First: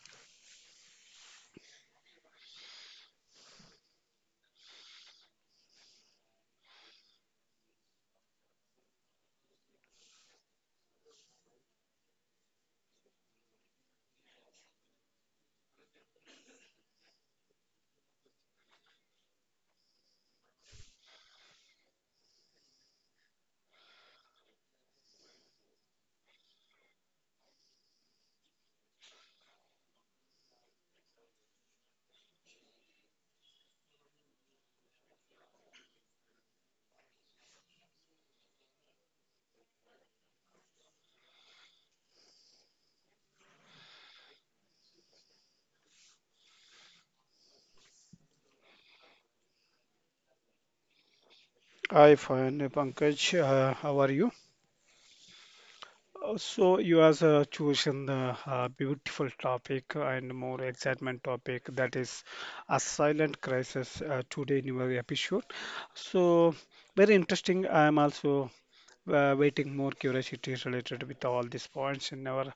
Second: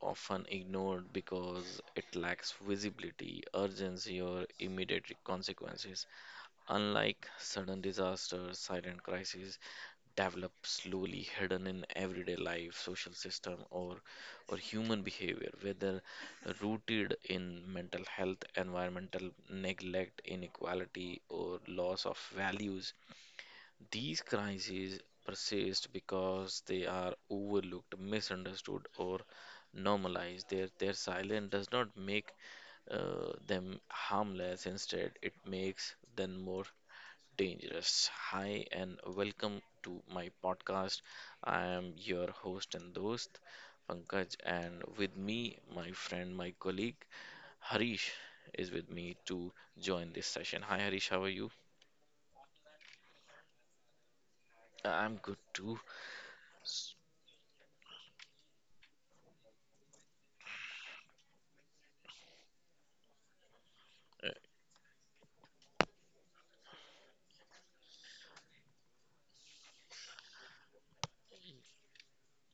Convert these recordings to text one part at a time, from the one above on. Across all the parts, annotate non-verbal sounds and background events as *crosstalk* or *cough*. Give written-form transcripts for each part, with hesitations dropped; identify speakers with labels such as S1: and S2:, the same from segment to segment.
S1: often ignored because it lacks visibility, urgency, or immediate consequences. Unlike sudden disasters, silent crises develop slowly, hidden in everyday life, social system, or human behavior, whether rooted in mental health, environmental neglect, inequality, or loss of values. These crises persist because they are overlooked, misunderstood, or normalized. Their silence does not make them harmless. Instead, it makes them more dangerous. Hi, and welcome to my podcast. I am your host and host, Pankaj, and with me, my friend, my colleague, Harish, is with me to join this session. Hi, Harish, how are you?
S2: Hi, fine, Pankaj. How are you?
S1: I'm good too.
S2: So you have chosen a beautiful topic and more excitement topic that is a silent crisis today in your episode. So very interesting. I am also waiting more curiosity related with all these points and our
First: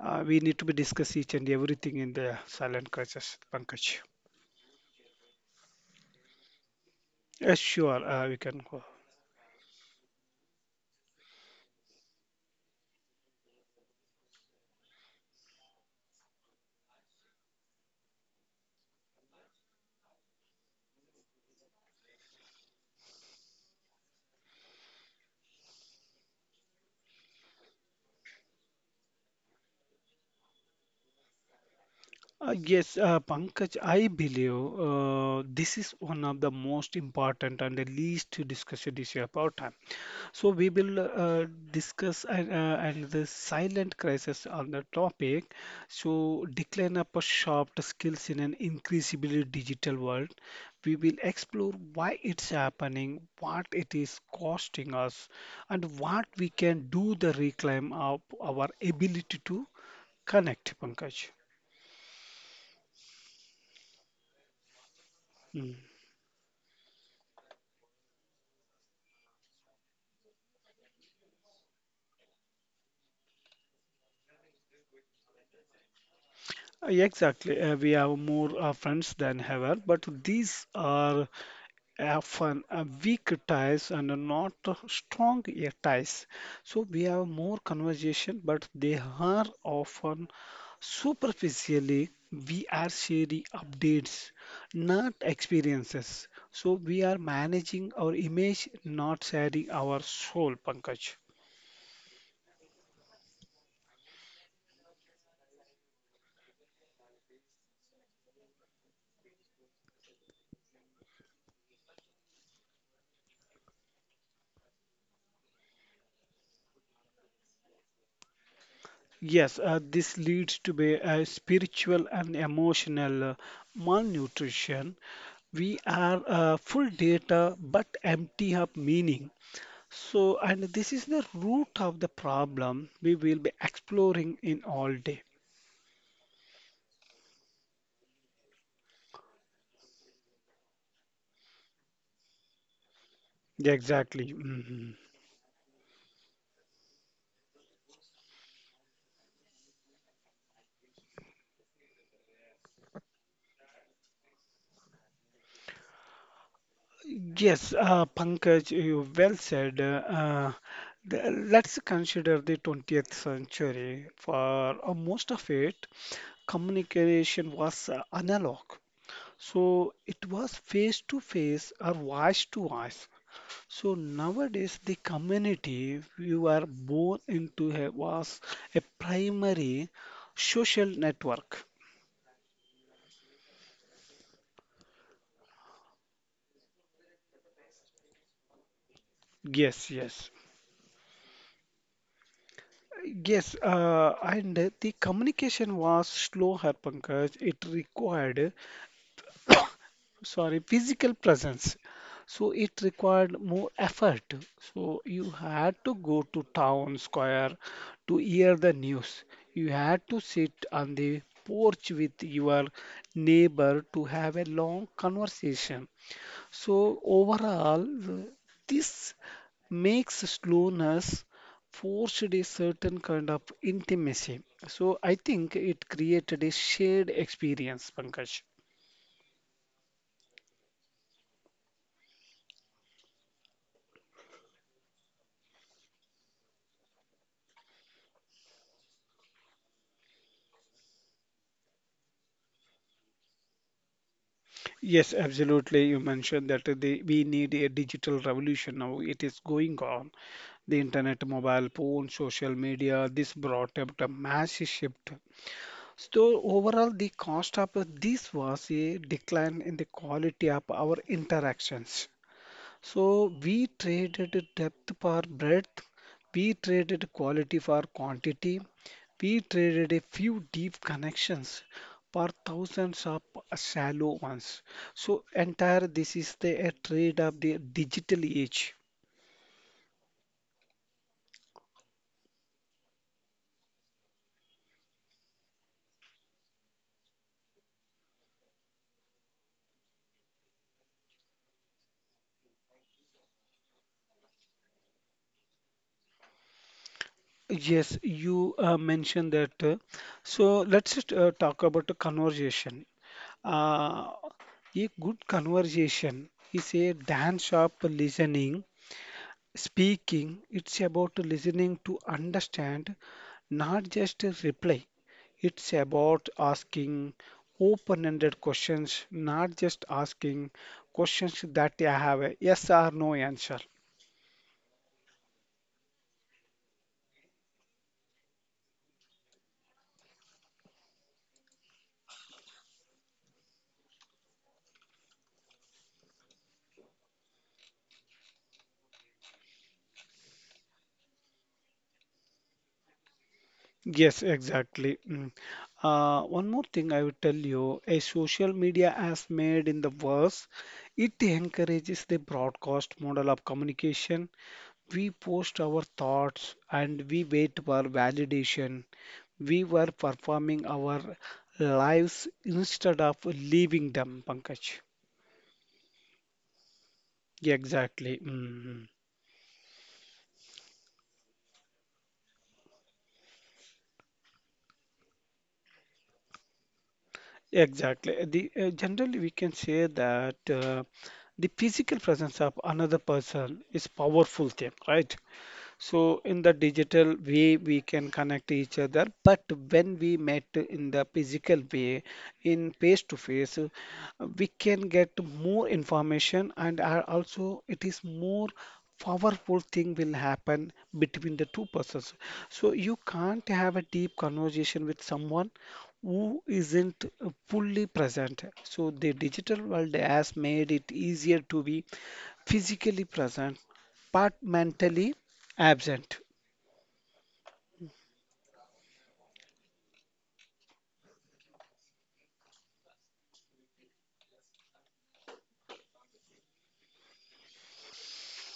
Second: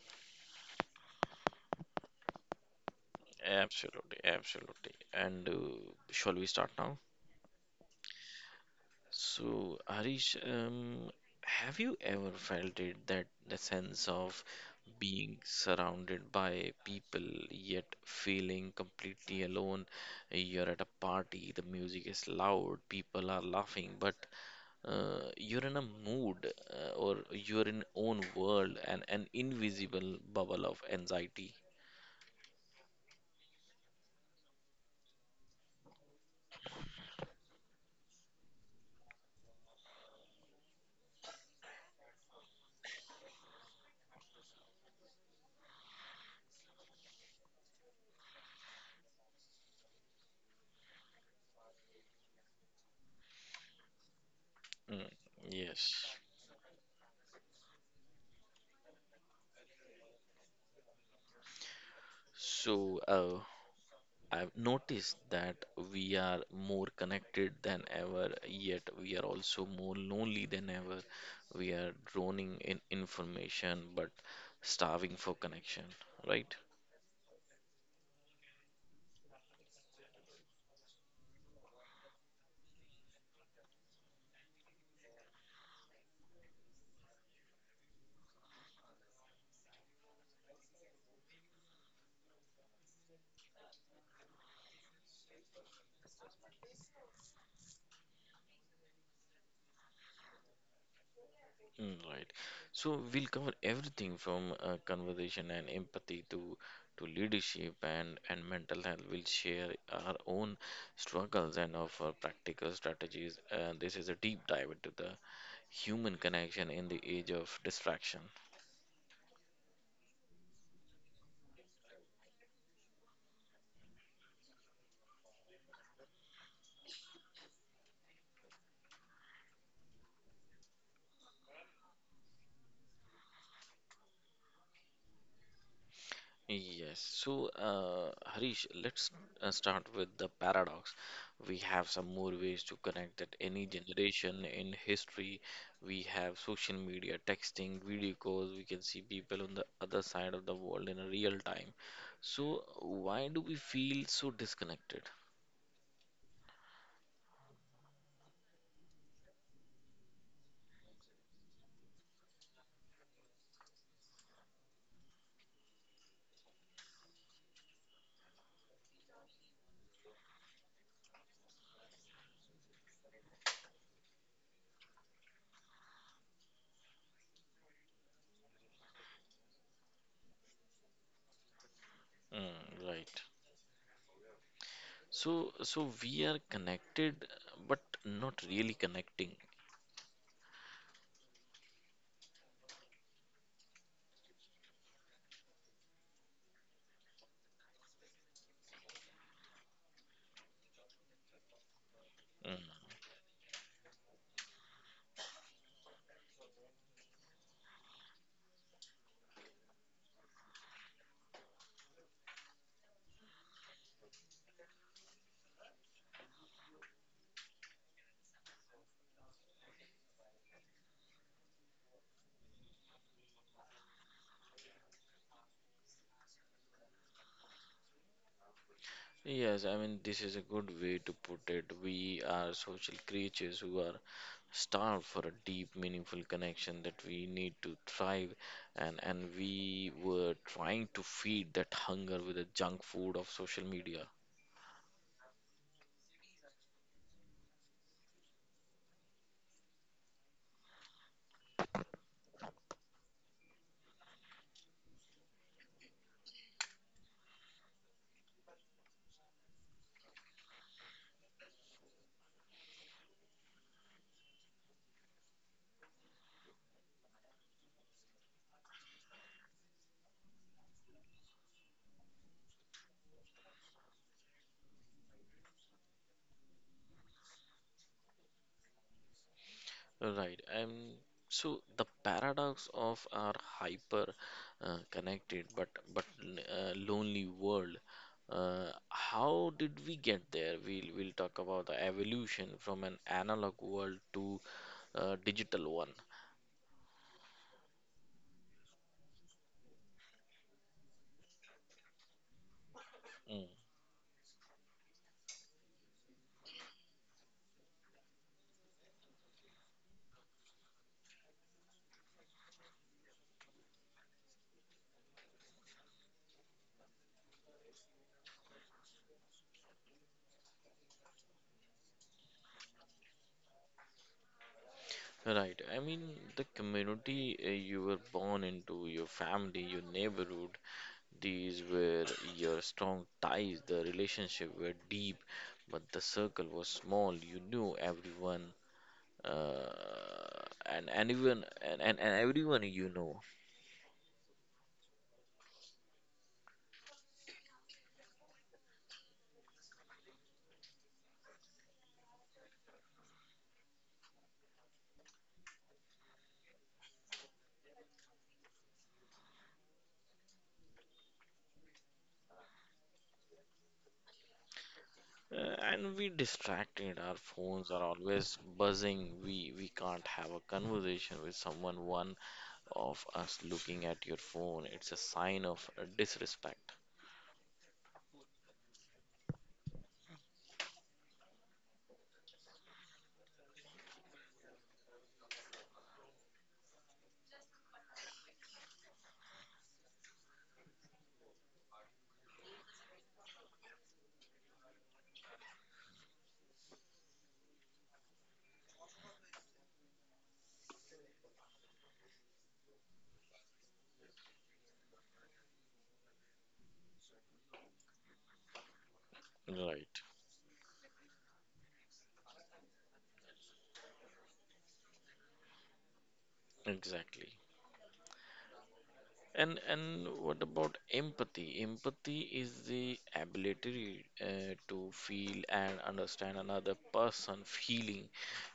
S2: we need to be discuss each and everything in the silent crisis, Pankaj.
S1: Absolutely, absolutely. And shall we start now?
S2: Yes, sure. We can go.
S1: So, Harish, have you ever felt it, that the sense of being surrounded by people yet feeling completely alone? You're at a party, the music is loud, people are laughing, but you're in a mood or you're in own world and an invisible bubble of anxiety.
S2: Yes, Pankaj, I believe this is one of the most important and the least discussed issue about time. So we will discuss and the silent crisis on the topic. So decline of a sharp skills in an increasingly digital world. We will explore why it's happening, what it is costing
S1: Mm,
S2: us, and
S1: yes.
S2: what we can do the reclaim of our ability to connect, Pankaj.
S1: So, I've noticed that
S2: Hmm.
S1: we are more connected than ever, yet we are also more lonely than ever. We are drowning in information but starving for connection, right?
S2: Yeah, exactly. We have more friends than ever, but these are often weak ties and not strong ties. So we have more conversation, but they are often superficially. We are sharing updates, not experiences. So we are managing our image, not sharing our soul, Pankaj.
S1: Mm, right. So we'll cover everything from conversation and empathy to leadership and mental health. We'll share our own struggles and offer practical strategies. And this is a deep dive into the human connection in the age of distraction.
S2: Yes, this leads to be a spiritual and emotional malnutrition. We are full data but empty of meaning. So, and this is the root of the problem we will be exploring in all day.
S1: Yes. So, Harish, let's start with the paradox. We have some more ways to connect that any
S2: Exactly.
S1: generation in
S2: Mhm.
S1: history. We have social media, texting, video calls. We can see people on the other side of the world in real time. So, why do we feel so disconnected?
S2: Yes, Pankaj, you well said. Let's consider the 20th century. For most of it, communication was analog. So it was face to face or voice to voice. So nowadays the community you are born into a, was a primary social network.
S1: Mm, right. So we are connected, but not really connecting.
S2: Yes, yes. Yes, and the communication was slow, Harpankaj. It required sorry, physical presence. So it
S1: Hmm.
S2: required more effort. So you had to go to town square to hear the news. You had to sit on the porch with your neighbor to have a long conversation. So overall, this makes slowness forced a certain kind of intimacy. So I think it created a shared experience, Pankaj.
S1: Yes, I mean, this is a good way to put it. We are social creatures who are starved for a deep, meaningful connection that we need to thrive, and we were trying to feed that hunger with the junk food of social media.
S2: Yes, absolutely. You mentioned that the, we need a digital revolution now. It is going on. The internet, mobile phone, social media, this brought up a massive shift. So overall, the cost of this was a decline in the quality of our interactions. So we traded depth for breadth, we traded quality for quantity, we traded a few deep connections for thousands of shallow ones. So entire this is the a trade of the digital age.
S1: Right. So the paradox of our hyper connected but lonely world. How did we get there? We'll talk about the evolution from an analog world to digital one.
S2: Yes, you mentioned that. So let's just talk about a conversation.
S1: Mm.
S2: Uh, a good conversation is a dance of listening speaking, it's about listening to understand, not just reply. It's about asking open ended questions, not just asking questions that I have a yes or no answer.
S1: Right. I mean, the community you were born into, your family, your neighborhood, these were your strong ties. The relationship were deep, but the circle was small. You knew everyone, uh, and anyone, and everyone you know.
S2: Yes, exactly. Mm. One more thing I will tell you, a social media has made in the verse, it encourages the broadcast model of communication. We post our thoughts and we wait for validation. We were performing our lives instead of living them, Pankaj.
S1: And we distracted. Our phones are
S2: Exactly.
S1: always
S2: Mhm.
S1: buzzing. We can't have a conversation with someone one of us looking at your phone. It's a sign of disrespect.
S2: Exactly. Generally, we can say that the physical presence of another person is powerful thing, right? So in the digital way, we can connect each other, but when we met in the physical way, in face to face, we can get more information and are also it is more powerful thing will happen between the two persons. So you can't have a deep conversation with someone who isn't fully present. So the digital world
S1: Right,
S2: has made it easier to be physically present, but mentally absent.
S1: exactly. And what about empathy? Empathy is the ability to feel and understand another person feeling.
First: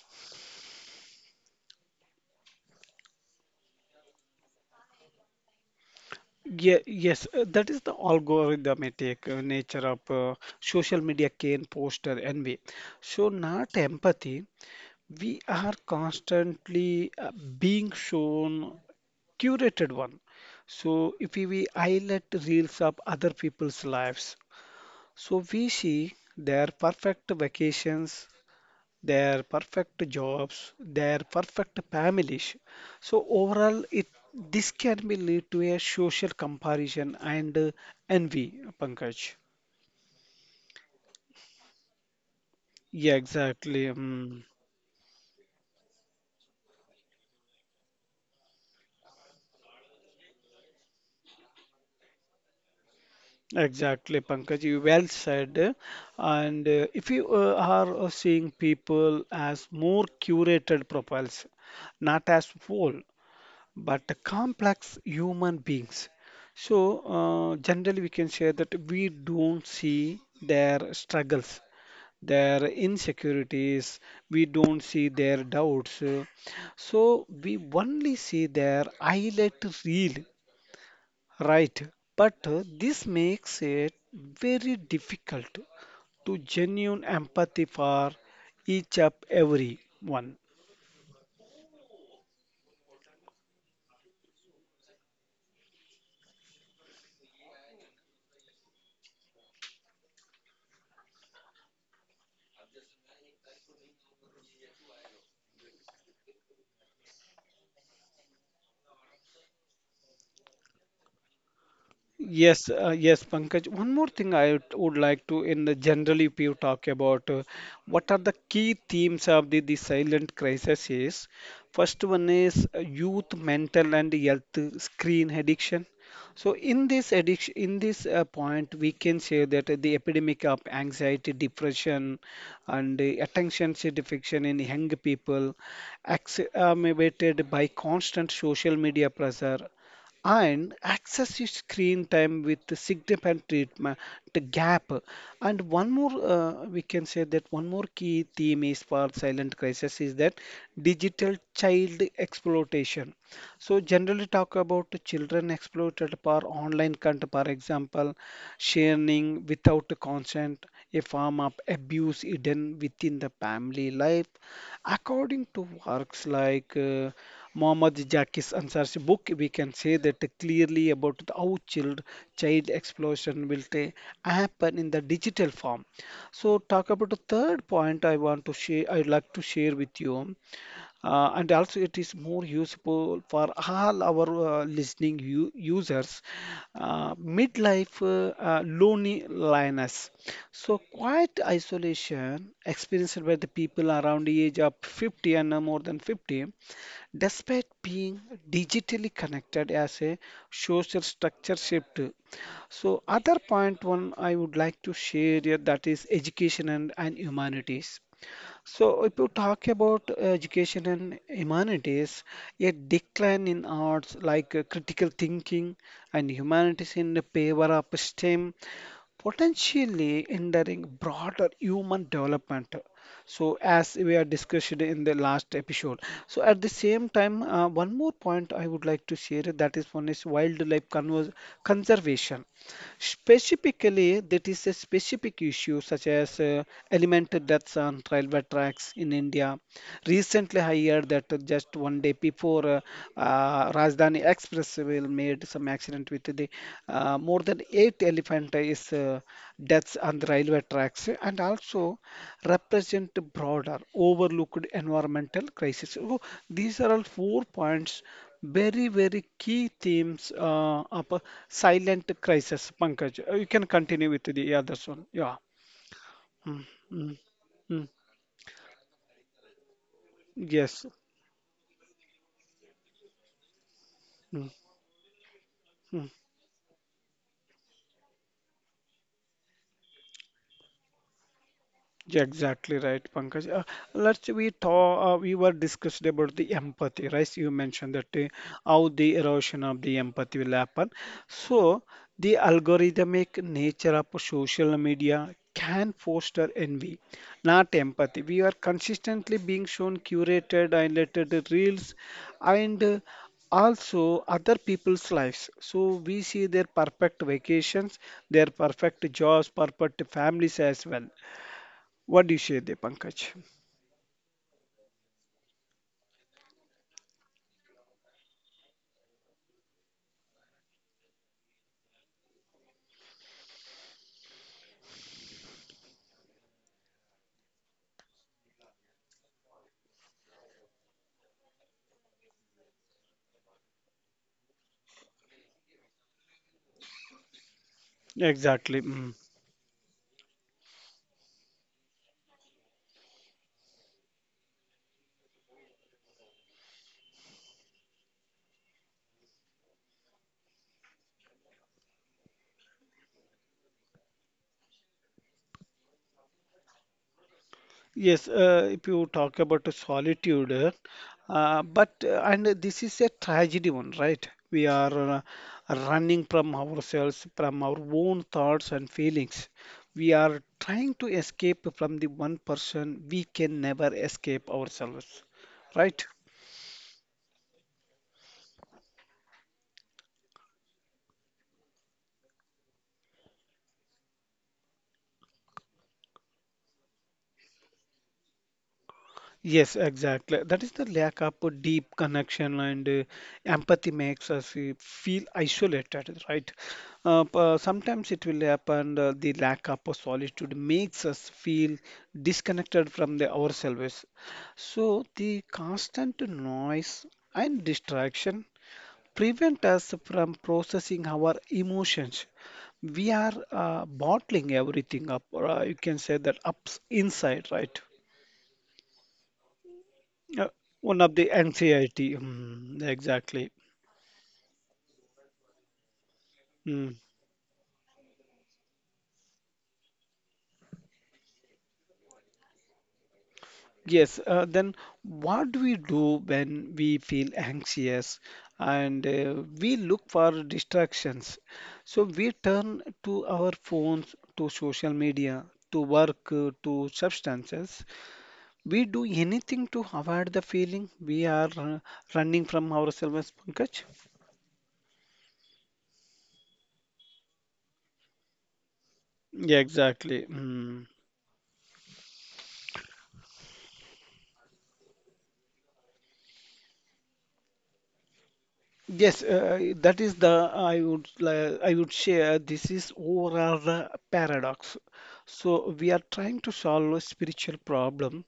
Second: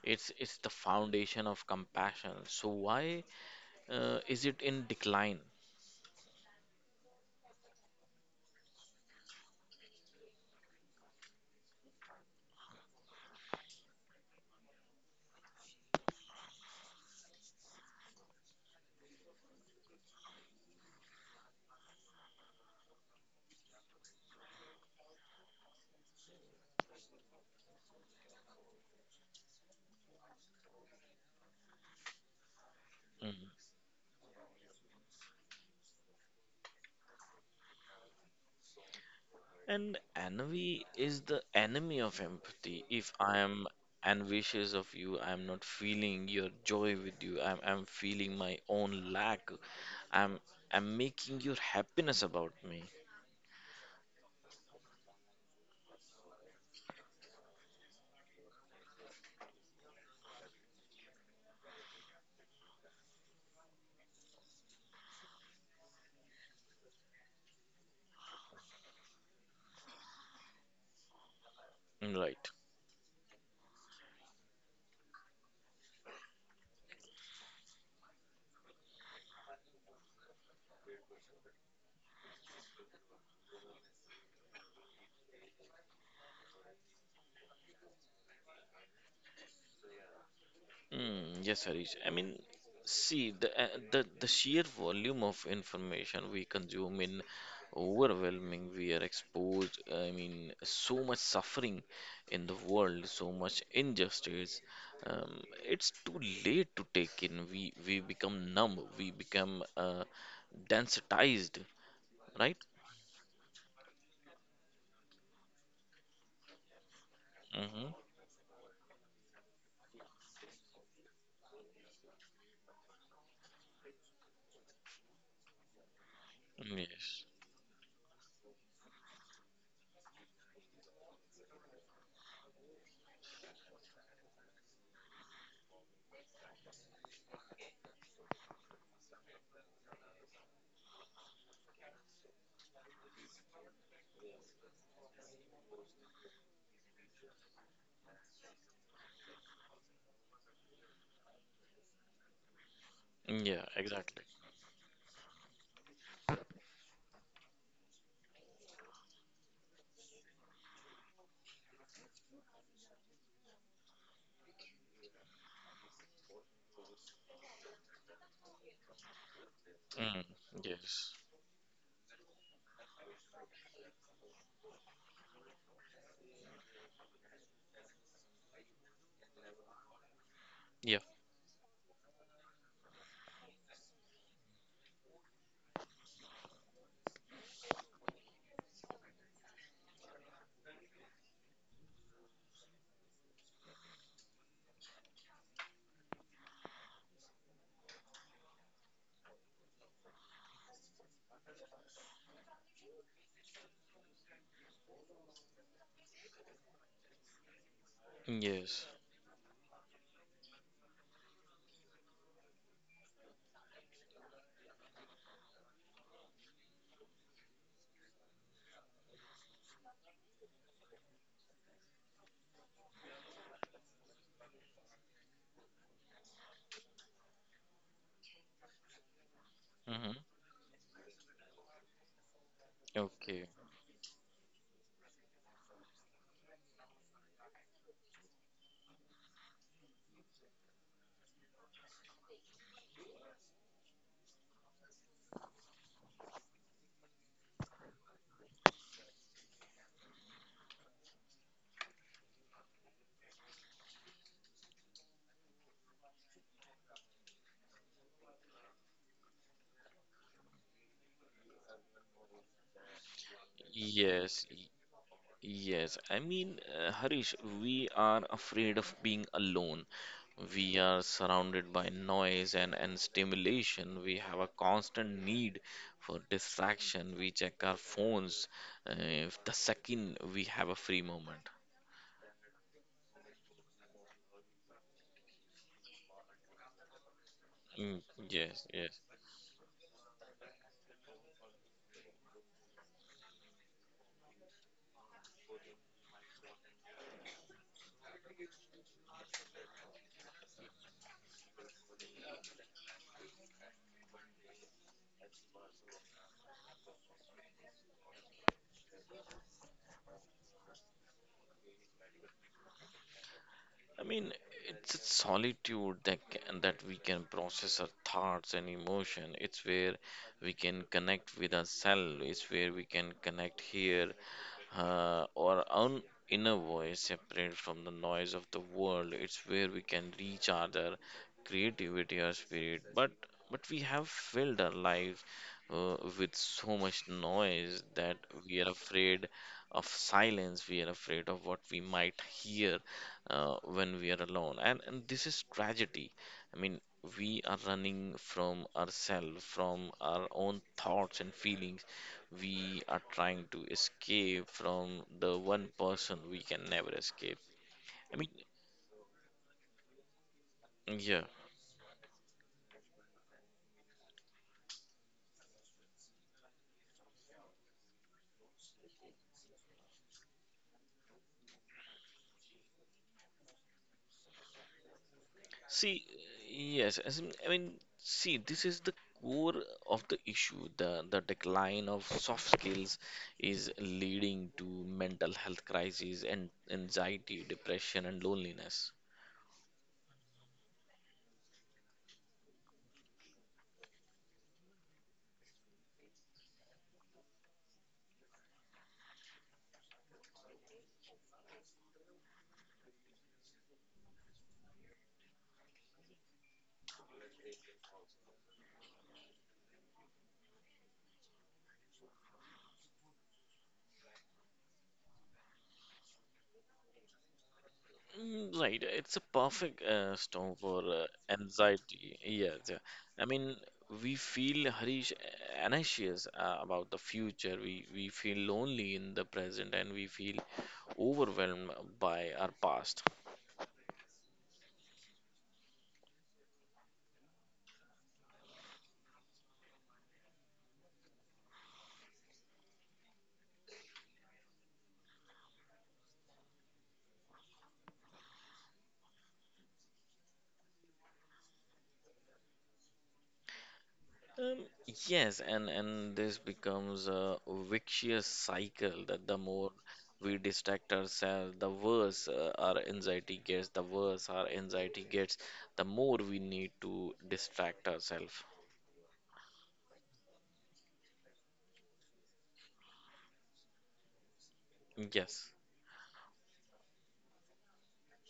S1: It's the foundation of compassion. So why is it in decline?
S2: Yeah, yes, that is the algorithmic nature of social media can poster envy. So, not empathy. We are constantly being shown curated one. So, if we highlight reels of other people's lives, so we see their perfect vacations, their perfect jobs, their perfect families. So
S1: Mm-hmm.
S2: overall, it this can be lead to a social comparison and envy, Pankaj.
S1: And envy is the enemy of empathy. If
S2: Yeah,
S1: I am
S2: exactly. Mm.
S1: envious of you, I am not feeling your joy with you. I'm feeling my own lack. I'm I'm making your happiness about me.
S2: Exactly, Pankaj. You well said. And if you are seeing people as more curated profiles, not as whole, but the complex human beings. So, generally, we can say that we don't see their struggles,
S1: Right.
S2: their insecurities, we don't see their doubts. So, we only see their highlight reel, right? But this makes it very difficult to genuine empathy for each of every one.
S1: Mm, yes, Harish. I mean, see the sheer volume of information we consume in overwhelming. We are exposed. I mean, so much suffering in the world, so much injustice. Um, it's too late to take in. We become numb. We become desensitized, right?
S2: Yes, yes, Pankaj. One more thing I would like to, in the generally, if you talk about
S1: Mm-hmm.
S2: what are the key themes of the silent crisis is, first one is youth mental and health screen addiction. So in this
S1: Yes.
S2: addiction, in this point, we can say that the epidemic of anxiety, depression, and attention deficit in young people, exacerbated by constant social media pressure and access your screen time with the significant treatment the gap. And one more we can say that one more key theme is for silent crisis is that digital child exploitation.
S1: Yeah.
S2: So
S1: Exactly.
S2: generally talk about the children exploited for online content, for example sharing without consent, a form of abuse hidden within the family life. According to works like Muhammad Jaki's Ansar's book, we can say that
S1: Mm,
S2: clearly
S1: yes.
S2: about how child explosion will happen in the digital form. So talk about the third point I want to share. I'd like to share with you.
S1: Yeah.
S2: And also it is more useful for all our listening u users. Midlife loneliness. So quiet isolation experienced by the people around the age of 50 and more than 50, despite being digitally connected as a social structure shift. So other point one I would like to share here that is education and humanities.
S1: Yes.
S2: So, if you talk about education and humanities, a decline in arts like critical thinking and humanities in the favor of STEM, potentially hindering broader human development. So, as we are discussed in the last episode. So, at the same time, one more point I would like to share that is one
S1: Mm-hmm.
S2: is conservation.
S1: Okay.
S2: Specifically, that is a specific issue such as elemental deaths on railway tracks in India. Recently, I heard that just one day before Rajdhani Express will made some accident with the more than eight elephant is deaths on the railway tracks and also represent broader overlooked environmental crisis. So these are all four points very, very key themes of a silent crisis, Pankaj. You can continue with
S1: Yes.
S2: the others one. Yeah.
S1: Yes, I mean,
S2: Mm, mm,
S1: Harish,
S2: mm.
S1: we are afraid of being alone. We
S2: Yes.
S1: are surrounded by noise and stimulation. We have a
S2: Mm,
S1: constant need
S2: mm.
S1: for distraction. We check our phones uh, the second we have a free moment.
S2: Yeah, exactly right, Pankaj. Let's we talk. We were discussed about the empathy, right? You mentioned
S1: Mm,
S2: that
S1: yes,
S2: how
S1: yes.
S2: the erosion of the empathy will happen. So the algorithmic nature of social media can foster envy, not empathy. We are consistently being shown curated, highlighted reels, and also other people's lives. So we see their perfect vacations, their perfect jobs, perfect families as well. What do you say there, Pankaj?
S1: I mean, it's a solitude that can, that we can process our thoughts and emotion. It's where we can connect with ourselves. It's where we can connect here or own inner voice separate from the noise of the world. It's where we can reach our creativity or spirit. But we have filled our lives with so much noise that we are
S2: Exactly. Mm.
S1: afraid of silence. We are afraid of what we might hear when we are alone, and this is tragedy. I mean, we are running from ourselves, from our own thoughts and feelings. We are trying to escape from the one person we can never escape. I
S2: Yes,
S1: mean,
S2: if you talk about the solitude,
S1: yeah.
S2: but and this is a tragedy one, right? We are running from ourselves, from our own thoughts and feelings. We are trying to escape from the one person we can never escape ourselves, right?
S1: See, yes, as in- I mean, see, this is the core of the issue. The decline of soft skills is leading to mental health crises and anxiety, depression, and loneliness.
S2: Yes, exactly. That is the lack of a deep connection and empathy makes us feel isolated, right? Sometimes it will happen, the lack of a solitude makes us feel disconnected from the ourselves. So the constant noise and distraction prevent us from processing our emotions. We are bottling everything up, or you can say that ups inside, right?
S1: Mm, right, it's a perfect
S2: Uh,
S1: storm for
S2: one of the anxiety.
S1: anxiety. Yes, yeah.
S2: Mm,
S1: I
S2: exactly.
S1: mean, we feel Harish, anxious about
S2: Mm.
S1: the future. We feel lonely in the present, and we feel overwhelmed by our past.
S2: Yes. Then what do we do when we feel anxious and we look for distractions? So we turn to our phones, to social media, to work, to substances. We do anything to avoid the feeling we are running from ourselves, Pankaj.
S1: Um, yes, and this becomes a vicious cycle, that the
S2: Yeah,
S1: more
S2: exactly.
S1: we
S2: Mm.
S1: distract ourselves, the worse our anxiety gets. The worse our anxiety gets, the more we need to distract ourselves.
S2: Yes, that is the I would share. This is overall the paradox.
S1: Yes.
S2: So we are trying to solve a spiritual problem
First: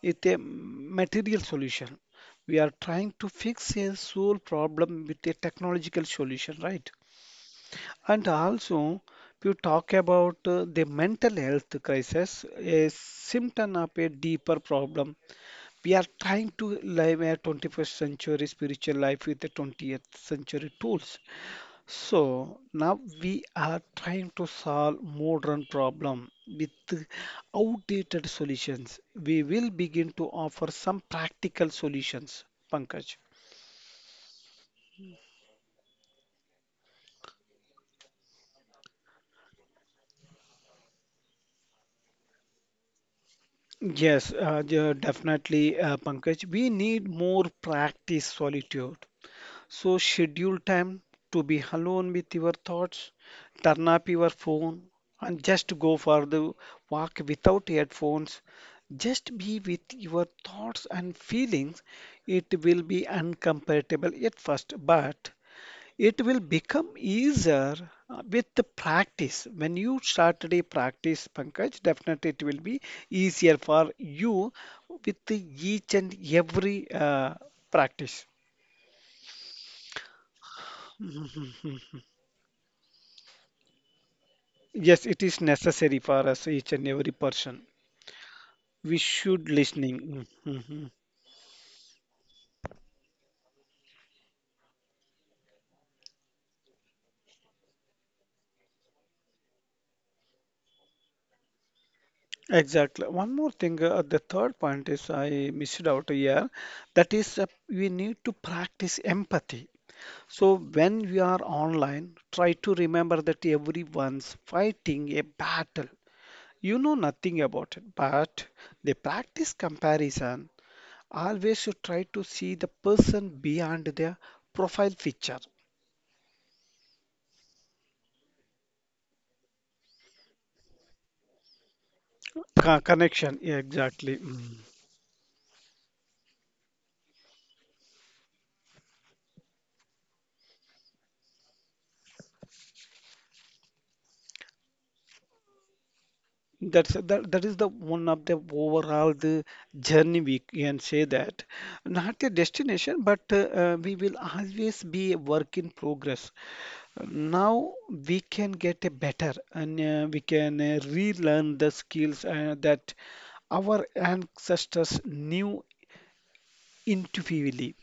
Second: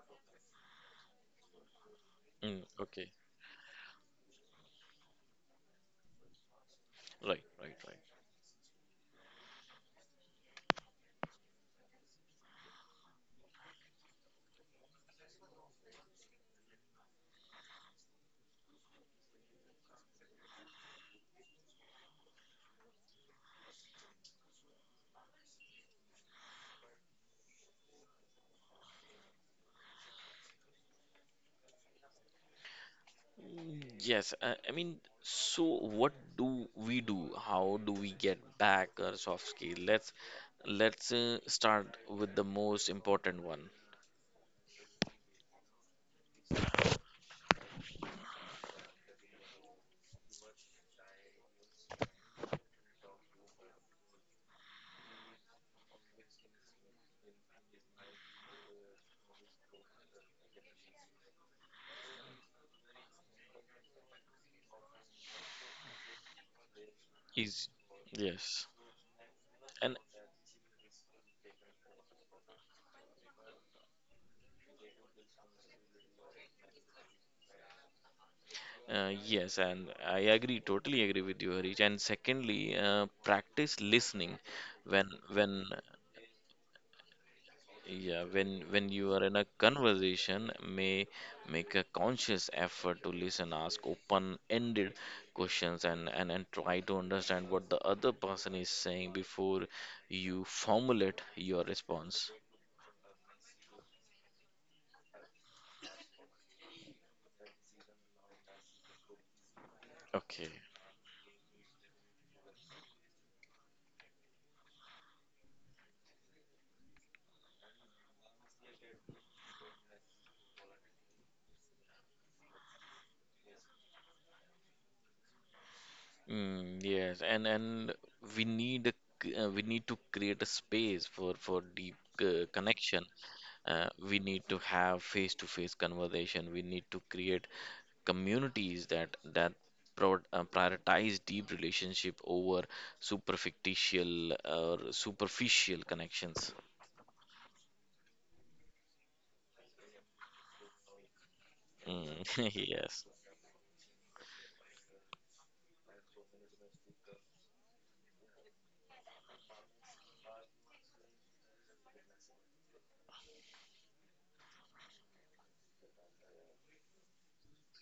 S2: with a material solution. We
S1: Mm,
S2: are
S1: okay.
S2: trying to fix a soul problem with a technological solution, right?
S1: Right.
S2: And also, if you talk about the mental health crisis, a symptom of a deeper problem we are trying to live a 21st century spiritual life with the 20th century tools. So now we are trying to solve modern problem with outdated solutions. We will begin to offer some practical solutions, Pankaj.
S1: Mm, yes. I mean, so what do we do? How do we get back our soft skill? Let's start with the most important one.
S2: Yes, definitely, Pankaj. We need more practice solitude. So schedule time to be alone with your thoughts, turn up your phone, and just go for the walk without headphones. Just be with your thoughts and feelings. It will be uncomfortable at first, but it will become
S1: Is
S2: easier with the
S1: yes.
S2: practice. When
S1: And
S2: you start a practice, Pankaj, definitely it will be easier for you with the each and every practice.
S1: yes, and I agree, totally agree with you, Harish. And
S2: *laughs*
S1: secondly, practice listening
S2: Yes,
S1: when
S2: it is
S1: when
S2: necessary for us, each and every person.
S1: yeah, when
S2: We
S1: you are in a
S2: should listening.
S1: conversation,
S2: Mhm.
S1: may make a conscious effort to listen, ask open-ended questions, and, and try to understand what the other person is saying before you formulate your response.
S2: Exactly. One more thing, the third point is I missed out here. That is, we need to practice empathy.
S1: Okay.
S2: So when we are online, try to remember that everyone's fighting a battle. You know nothing about it, but they practice comparison. Always you try to see the person beyond their profile picture.
S1: Mm, yes, and we need a, we need to create a space for deep connection.
S2: Connection, yeah,
S1: We
S2: exactly.
S1: need to
S2: Mm.
S1: have face-to-face conversation. We need to create communities that pro prioritize deep relationship over super fictitious or superficial connections.
S2: That is the one of the overall the journey, we can say that, not
S1: Mm,
S2: a
S1: *laughs*
S2: destination,
S1: yes.
S2: but we will always be a work in progress now. We can get a better and we can relearn the skills that our ancestors knew intuitively.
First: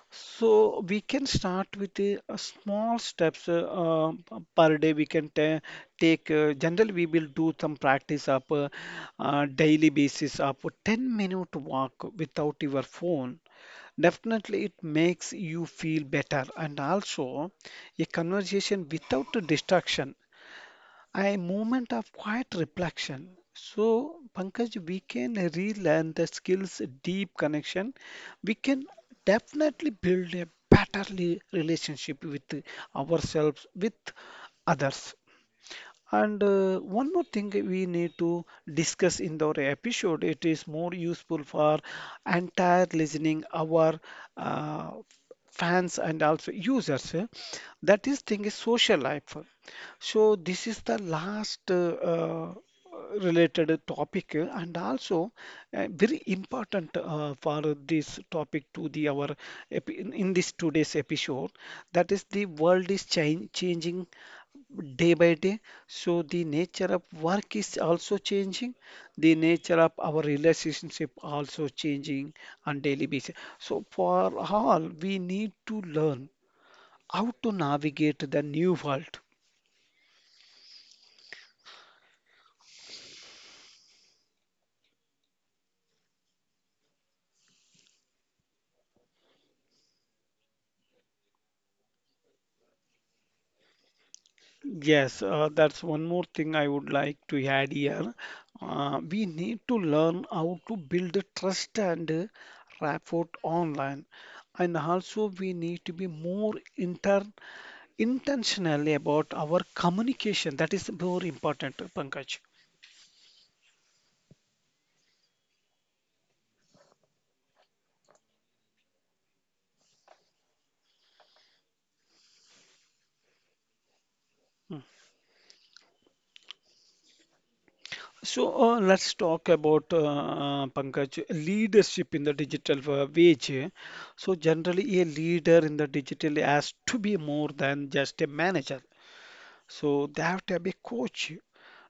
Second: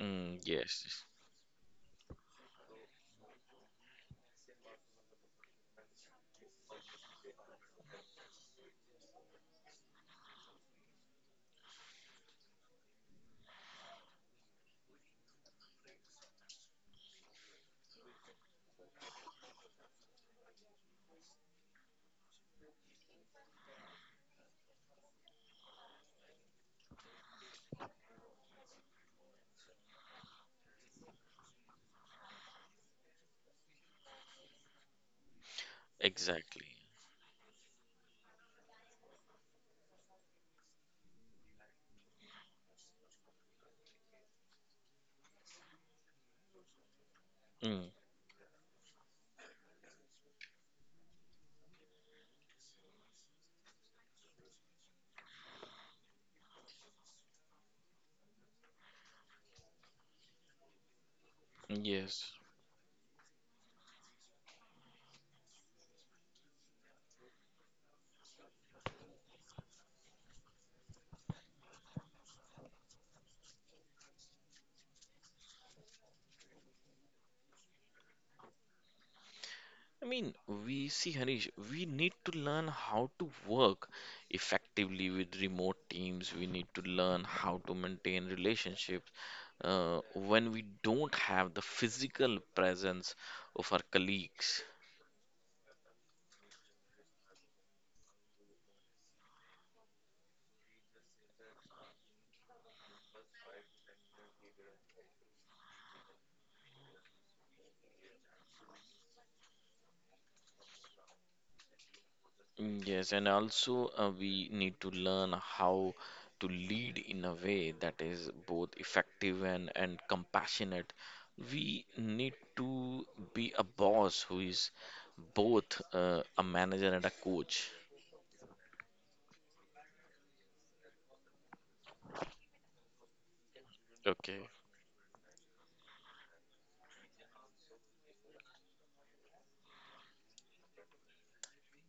S1: Mm,
S2: So
S1: yes.
S2: we
S1: Yes.
S2: can start with a small steps per day. We can ta take. Generally, we will do some practice up daily basis of 10-minute minute walk without your phone. Definitely, it makes you feel better, and also a conversation without a distraction, a moment of quiet reflection. So, Pankaj, we can relearn the skills, deep connection. We can definitely build a better relationship with ourselves, with others. And
S1: Exactly.
S2: one more thing we need to discuss in our episode, it is more useful for entire listening our uh, fans and also users. Eh.
S1: Mm,
S2: That is thing is social life. So this is the last related topic and also very important for this topic to the our epi- in this today's episode, that is
S1: yes.
S2: the world is changing day by day. So the nature of work is also changing. The nature of our relationship also changing on daily basis. So for all, we need to learn how to navigate the new world.
S1: I mean, we see, Harish, we need to learn how to work effectively with remote teams. We need to learn how to maintain relationships when we don't have the physical presence of our colleagues.
S2: Yes, that's one more thing I would like to add here. We need to learn how to build trust and rapport online, and also we need to be more inter. Intentionally about our communication. That is more important, Pankaj.
S1: Mm, yes, and also we need to learn how to lead in a way that is both effective and compassionate. We need to be a boss who is both a manager and a coach.
S2: So let's talk about Pankaj leadership in the digital age. So
S1: Okay.
S2: generally, a leader in the digital has to be more than just a manager. So they have to be a coach.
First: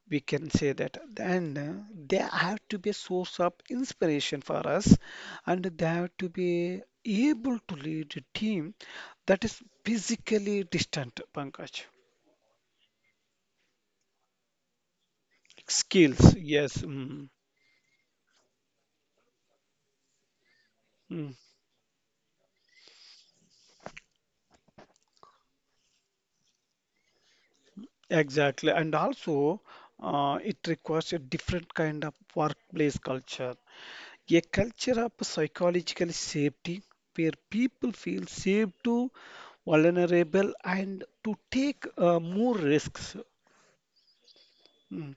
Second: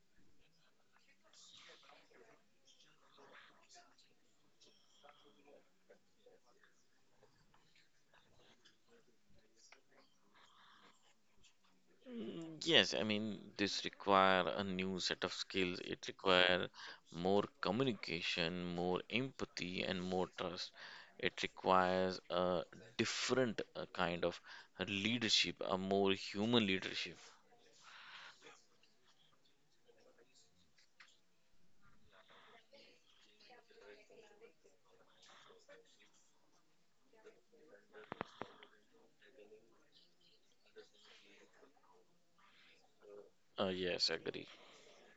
S2: We can say that. And they have to be a source of inspiration for us, and they have to be able to lead a team that is physically distant, Pankaj.
S1: Mm, yes, I mean, this require a new set of skills. It
S2: Skills,
S1: require
S2: yes. Mm,
S1: more communication, more empathy, and more trust.
S2: mm,
S1: It requires a different kind of leadership, a more human leadership.
S2: exactly. And also, it requires a different kind of workplace culture, a culture of psychological safety where people feel safe to vulnerable and to take more risks.
S1: Yes, agree.
S2: Mm.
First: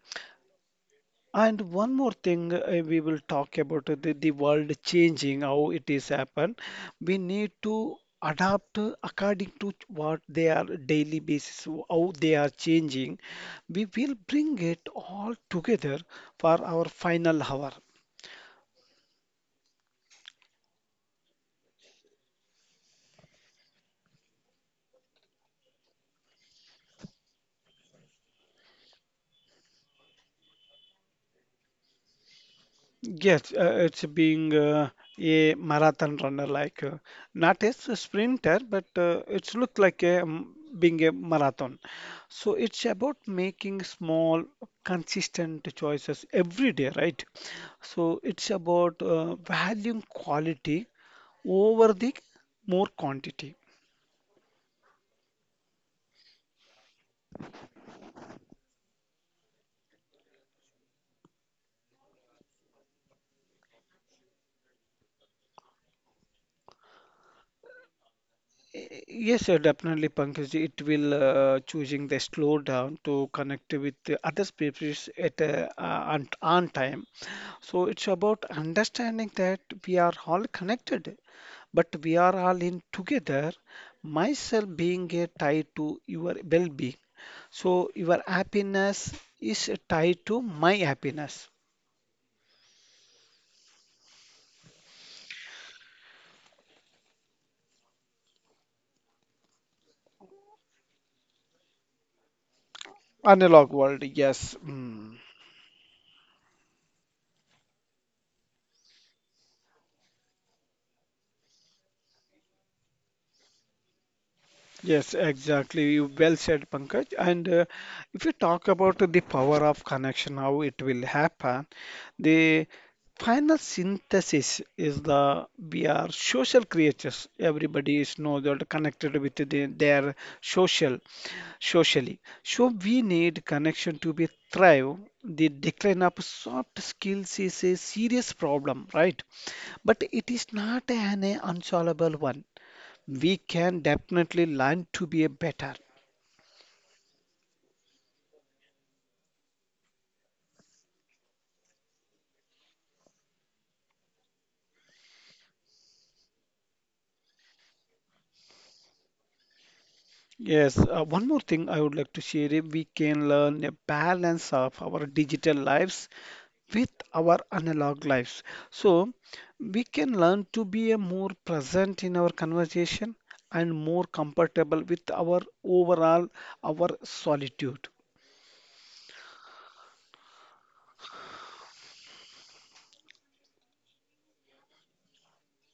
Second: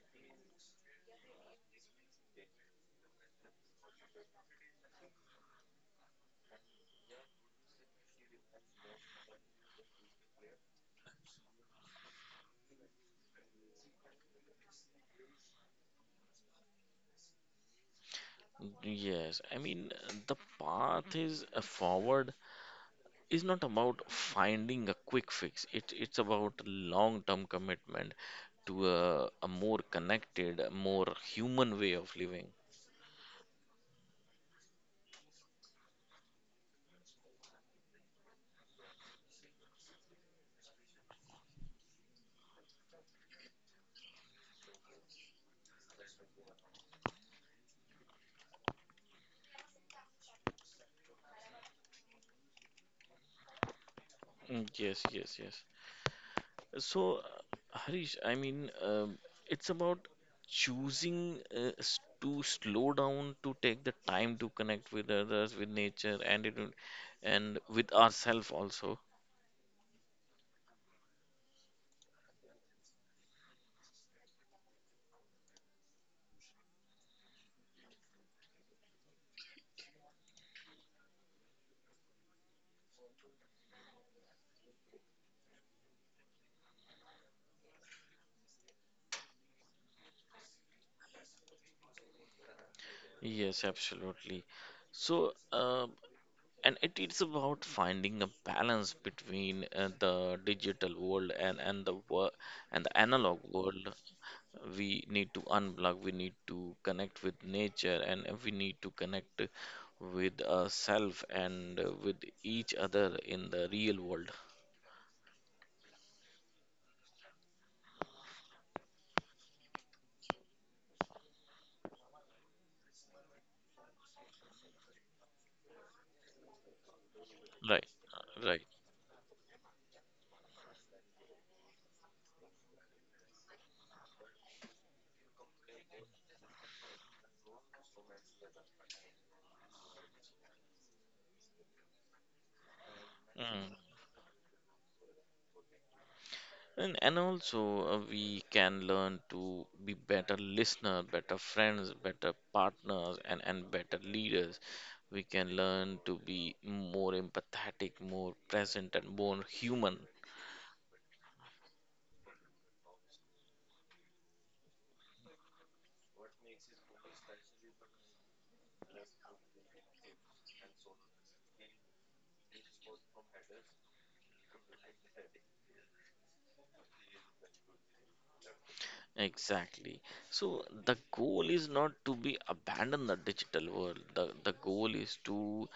S2: And one more thing, we will talk about the world changing, how it is happen. We need to adapt according to what they are daily basis, how they are changing. We will bring it all together for our final hour.
S1: Yes, I mean, the path is forward is not about finding a quick fix. It's about long-term commitment to a more connected, a more human way of living.
S2: Yes, it's being a marathon runner, like not as a sprinter, but it's look like a being a marathon. So it's about making small, consistent choices every day, right? So it's about valuing quality over the more quantity.
S1: Mm, yes, yes, yes. So, Harish, I mean, it's about choosing to slow down, to take the time to connect with others, with nature, and with ourselves also.
S2: Yes, sir, definitely, Pankaj. It will choosing the slow down to connect with the other species at on time. So it's about understanding that we are all connected, but we are all in together. Myself being a tie to your well-being. So your happiness is tied to my happiness.
S1: Yes, absolutely. So, and it is about finding a balance between the digital world and the analog
S2: Analog
S1: world.
S2: world, yes.
S1: We
S2: Mm.
S1: need to unplug. We need to connect with nature, and we need to connect with ourselves and with each other in the real world.
S2: Yes, exactly. You well said, Pankaj. And if you talk about the power of connection, how it will happen, the final synthesis is the we are social creatures.
S1: Right,
S2: Everybody is know
S1: right.
S2: that connected with their social socially. So we need connection to be thrive. The decline of soft skills is a serious problem, right? But it is not an unsolvable one, we
S1: Mm.
S2: can definitely learn to be a better.
S1: And also, we can learn to be better listener, better friends, better partners, and better leaders. We can learn to be more empathetic, more present, and more human.
S2: Yes, one more thing I would like to share is we can learn a balance of our digital lives with our analog lives. So we can learn to be a more present in our conversation and more comfortable with our overall our solitude.
S1: Exactly. So the goal is not to be abandon the digital world. The goal is to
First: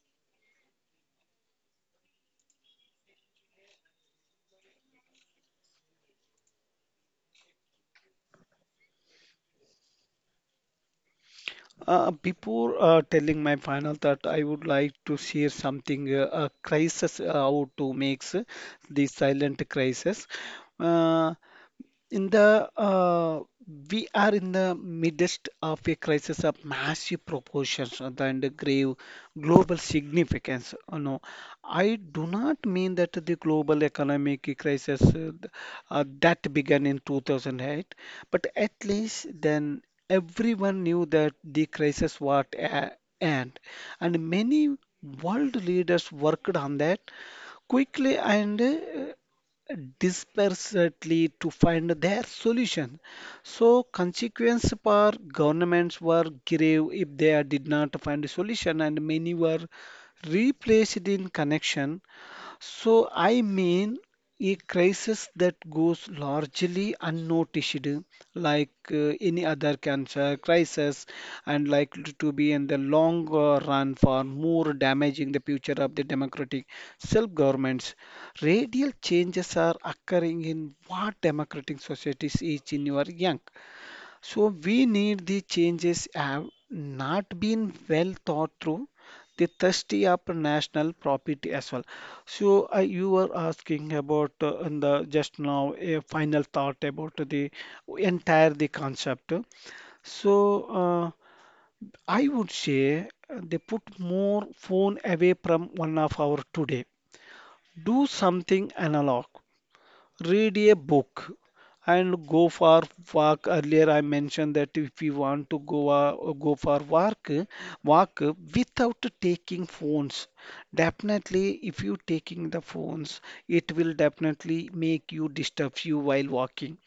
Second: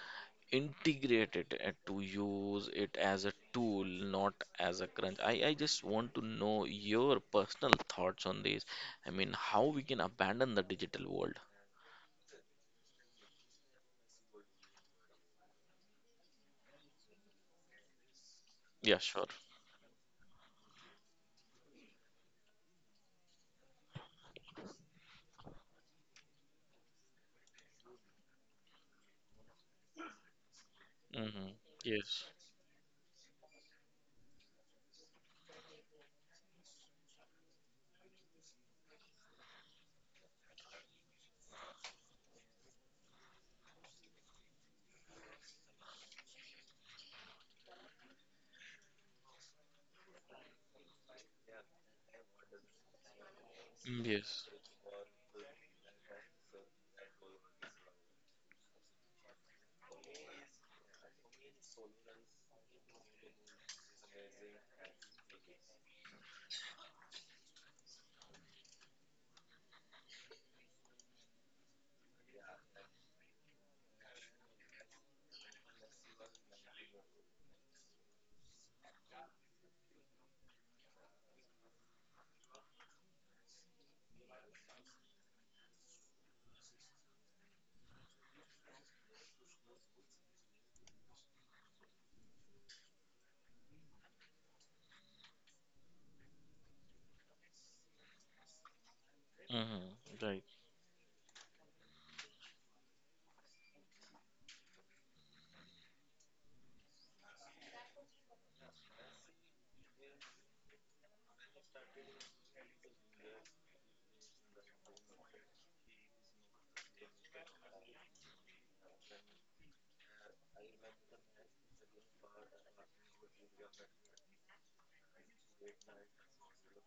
S1: integrate it and to use it as a tool, not as a crunch. I just want to know your personal thoughts on this. I mean, how we can abandon the digital world.
S2: Before telling my final thought, I would like to share something a crisis how to make
S1: Yeah,
S2: the
S1: sure.
S2: silent crisis. Uh, in the We are in the midst of a crisis of massive proportions and the grave global significance. You know,
S1: Mm-hmm.
S2: I
S1: Yes.
S2: do not mean that the global economic crisis that began in 2008, but at least then everyone knew that the crisis was at end, and many world leaders worked on that quickly and desperately to find their solution. So
S1: Mm, yes.
S2: consequence for governments were grave if they did not find a solution, and many were replaced in connection. So I mean a crisis that goes largely unnoticed, like any other cancer crisis, and likely to be in the long run far more damaging the future of the democratic self-governments. Radical changes are occurring in what democratic societies is in your young. So we need the changes have not been well thought through. They thirsty up national property as well. So you were asking about in the just now a final thought about the entire the concept.
S1: Mm-hmm.
S2: So
S1: Right.
S2: uh, I would say they put more phone away from one of our today. Do something analog, read a book, and go for walk. Earlier I mentioned that if we want to go go for walk without taking phones. Definitely, if you taking the phones, it will definitely make you disturb you while walking.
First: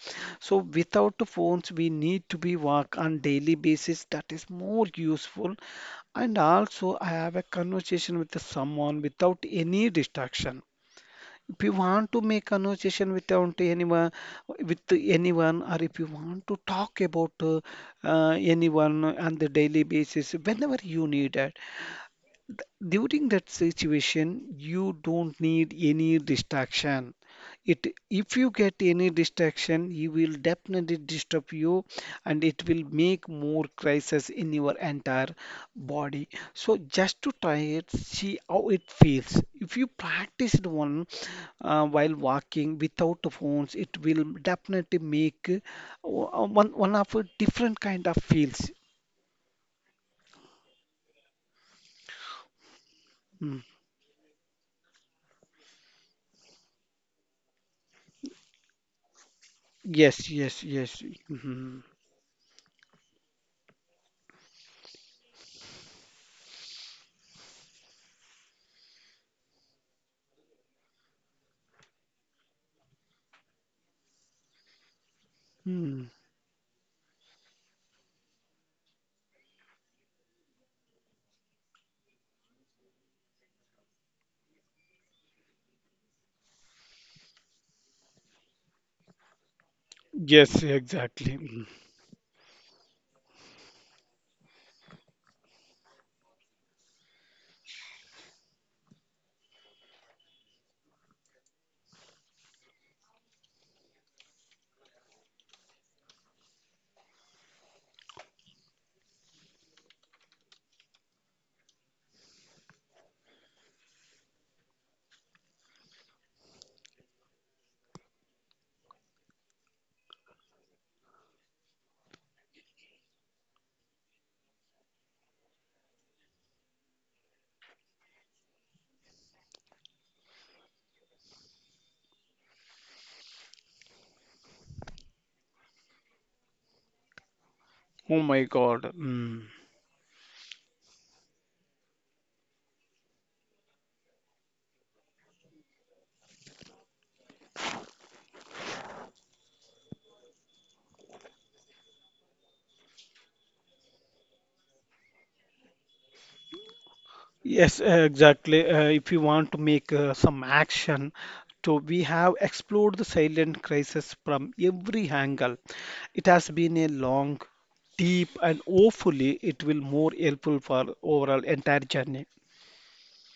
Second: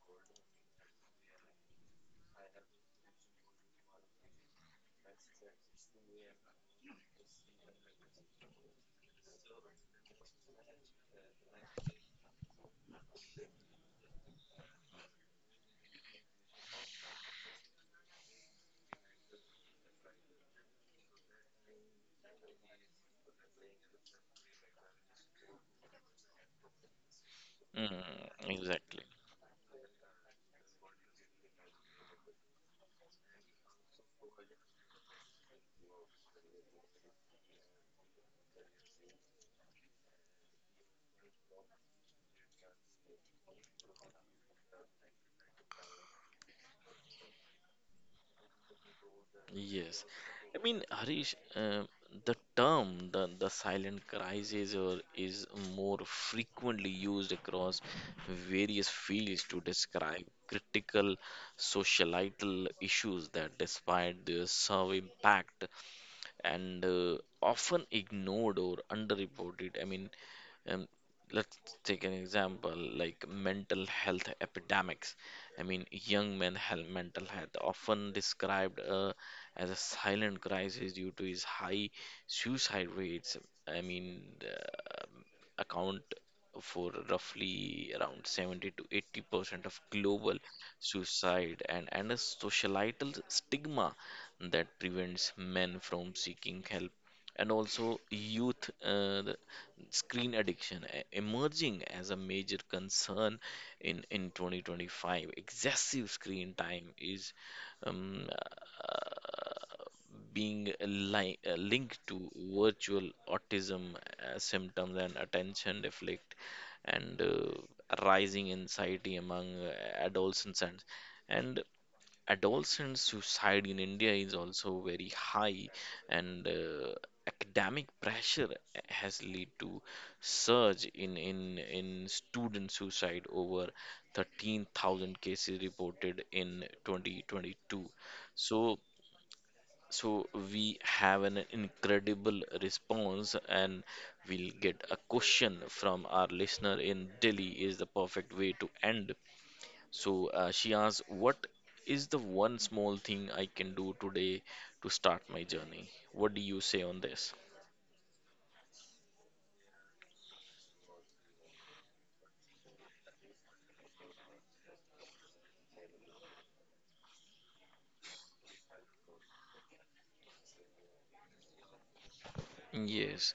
S2: So without phones, we need to be walk on daily basis, that is more useful. And also I have a conversation with someone without any distraction. If you want to make conversation without anyone, with anyone, or if you want to talk about anyone on the daily basis, whenever you need it, during that situation you don't need any distraction. It
S1: Mm,
S2: if you get
S1: exactly.
S2: any distraction, he will definitely disturb you, and it will make more crisis in your entire body. So just to try it, see how it feels. If you practiced one while walking without the phones, it will definitely make one of a different kind of feels.
S1: Yes, I mean Harish, the term the
S2: Mm.
S1: silent crisis or is more frequently used across various fields to describe
S2: Yes, yes, yes.
S1: critical societal issues that, despite their serve impact and often ignored or underreported. I mean, um, let's take an example like mental health epidemics. I mean,
S2: Mhm.
S1: young men health, mental health often described as a silent crisis due to his high suicide rates. I mean, account for roughly around 70 to 80% of global
S2: Yes, exactly.
S1: suicide,
S2: Mm.
S1: and a societal stigma that prevents men from seeking help. And also youth, the screen addiction emerging as a major concern in 2025, excessive screen time is um, uh, being linked to virtual autism symptoms and attention deflect and rising anxiety among adolescents, and adolescent suicide in India is also very high. And academic pressure has led to surge in student suicide, over 13,000 cases reported in 2022.
S2: Oh my
S1: So
S2: God. Mm.
S1: we have an incredible response, and we'll get a question from our listener in Delhi is the perfect way to end. So she asks, "What is the one small thing I can do today to start my journey?" What do you say on this?
S2: Yes, exactly. If you want to make some action, so we have explored the silent crisis from every angle. It has been a long, deep, and hopefully it will more helpful for overall entire journey.
S1: Yes.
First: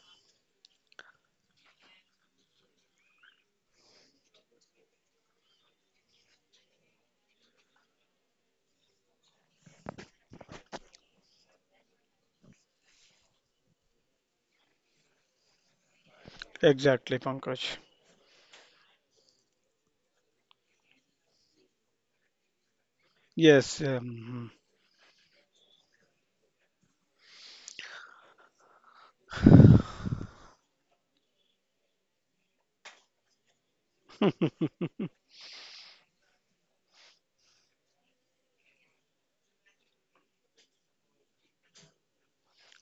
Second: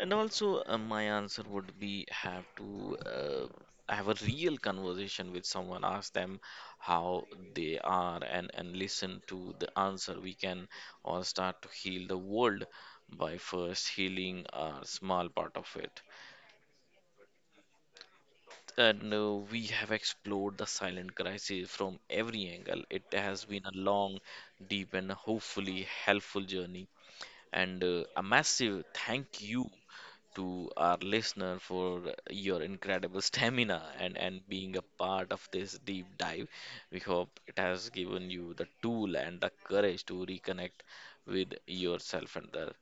S1: And also, my answer would be have to have a real conversation with someone, ask them how they are, and listen to the answer. We can all start to heal the world by first healing our small part of it.
S2: Exactly, Pankaj.
S1: And we have explored the silent crisis from every angle. It has been a
S2: Yes,
S1: long, deep, and hopefully helpful journey. And a massive thank you to our listener for your incredible stamina and being a part of this deep dive. We hope it has given you the tool and the courage to reconnect with yourself and the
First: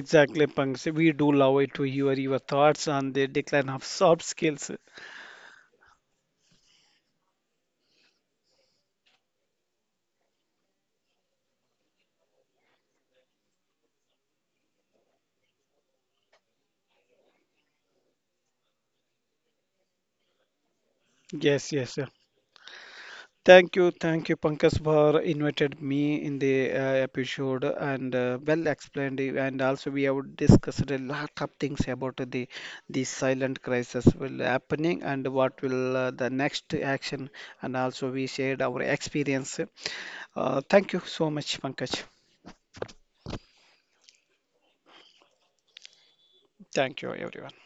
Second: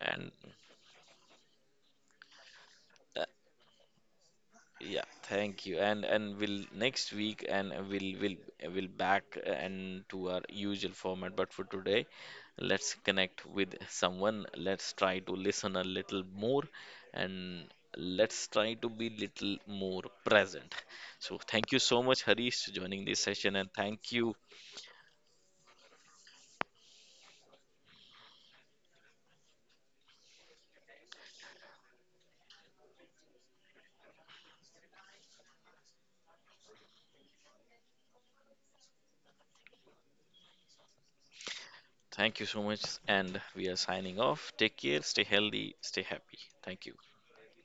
S1: and
S2: Pankaj. We do love it to hear your thoughts on
S1: uh,
S2: the decline of soft skills.
S1: yeah, thank you. And we'll next week and we'll back and to our usual format. But for today, let's connect with someone. Let's try to listen a little more, and let's try to be little more present. So
S2: Yes,
S1: thank you
S2: yes.
S1: so much, Harish, for joining this session, and thank
S2: Thank you,
S1: you.
S2: Pankaj, for invited me in the episode and well explained. It. And also, we have discussed a lot of things about the silent crisis will happening and what will the next action. And also, we shared our experience. Thank you so much, Pankaj.
S1: Thank you so much. And we are signing off. Take care, stay healthy, stay happy. Thank you.
S2: Thank you, everyone.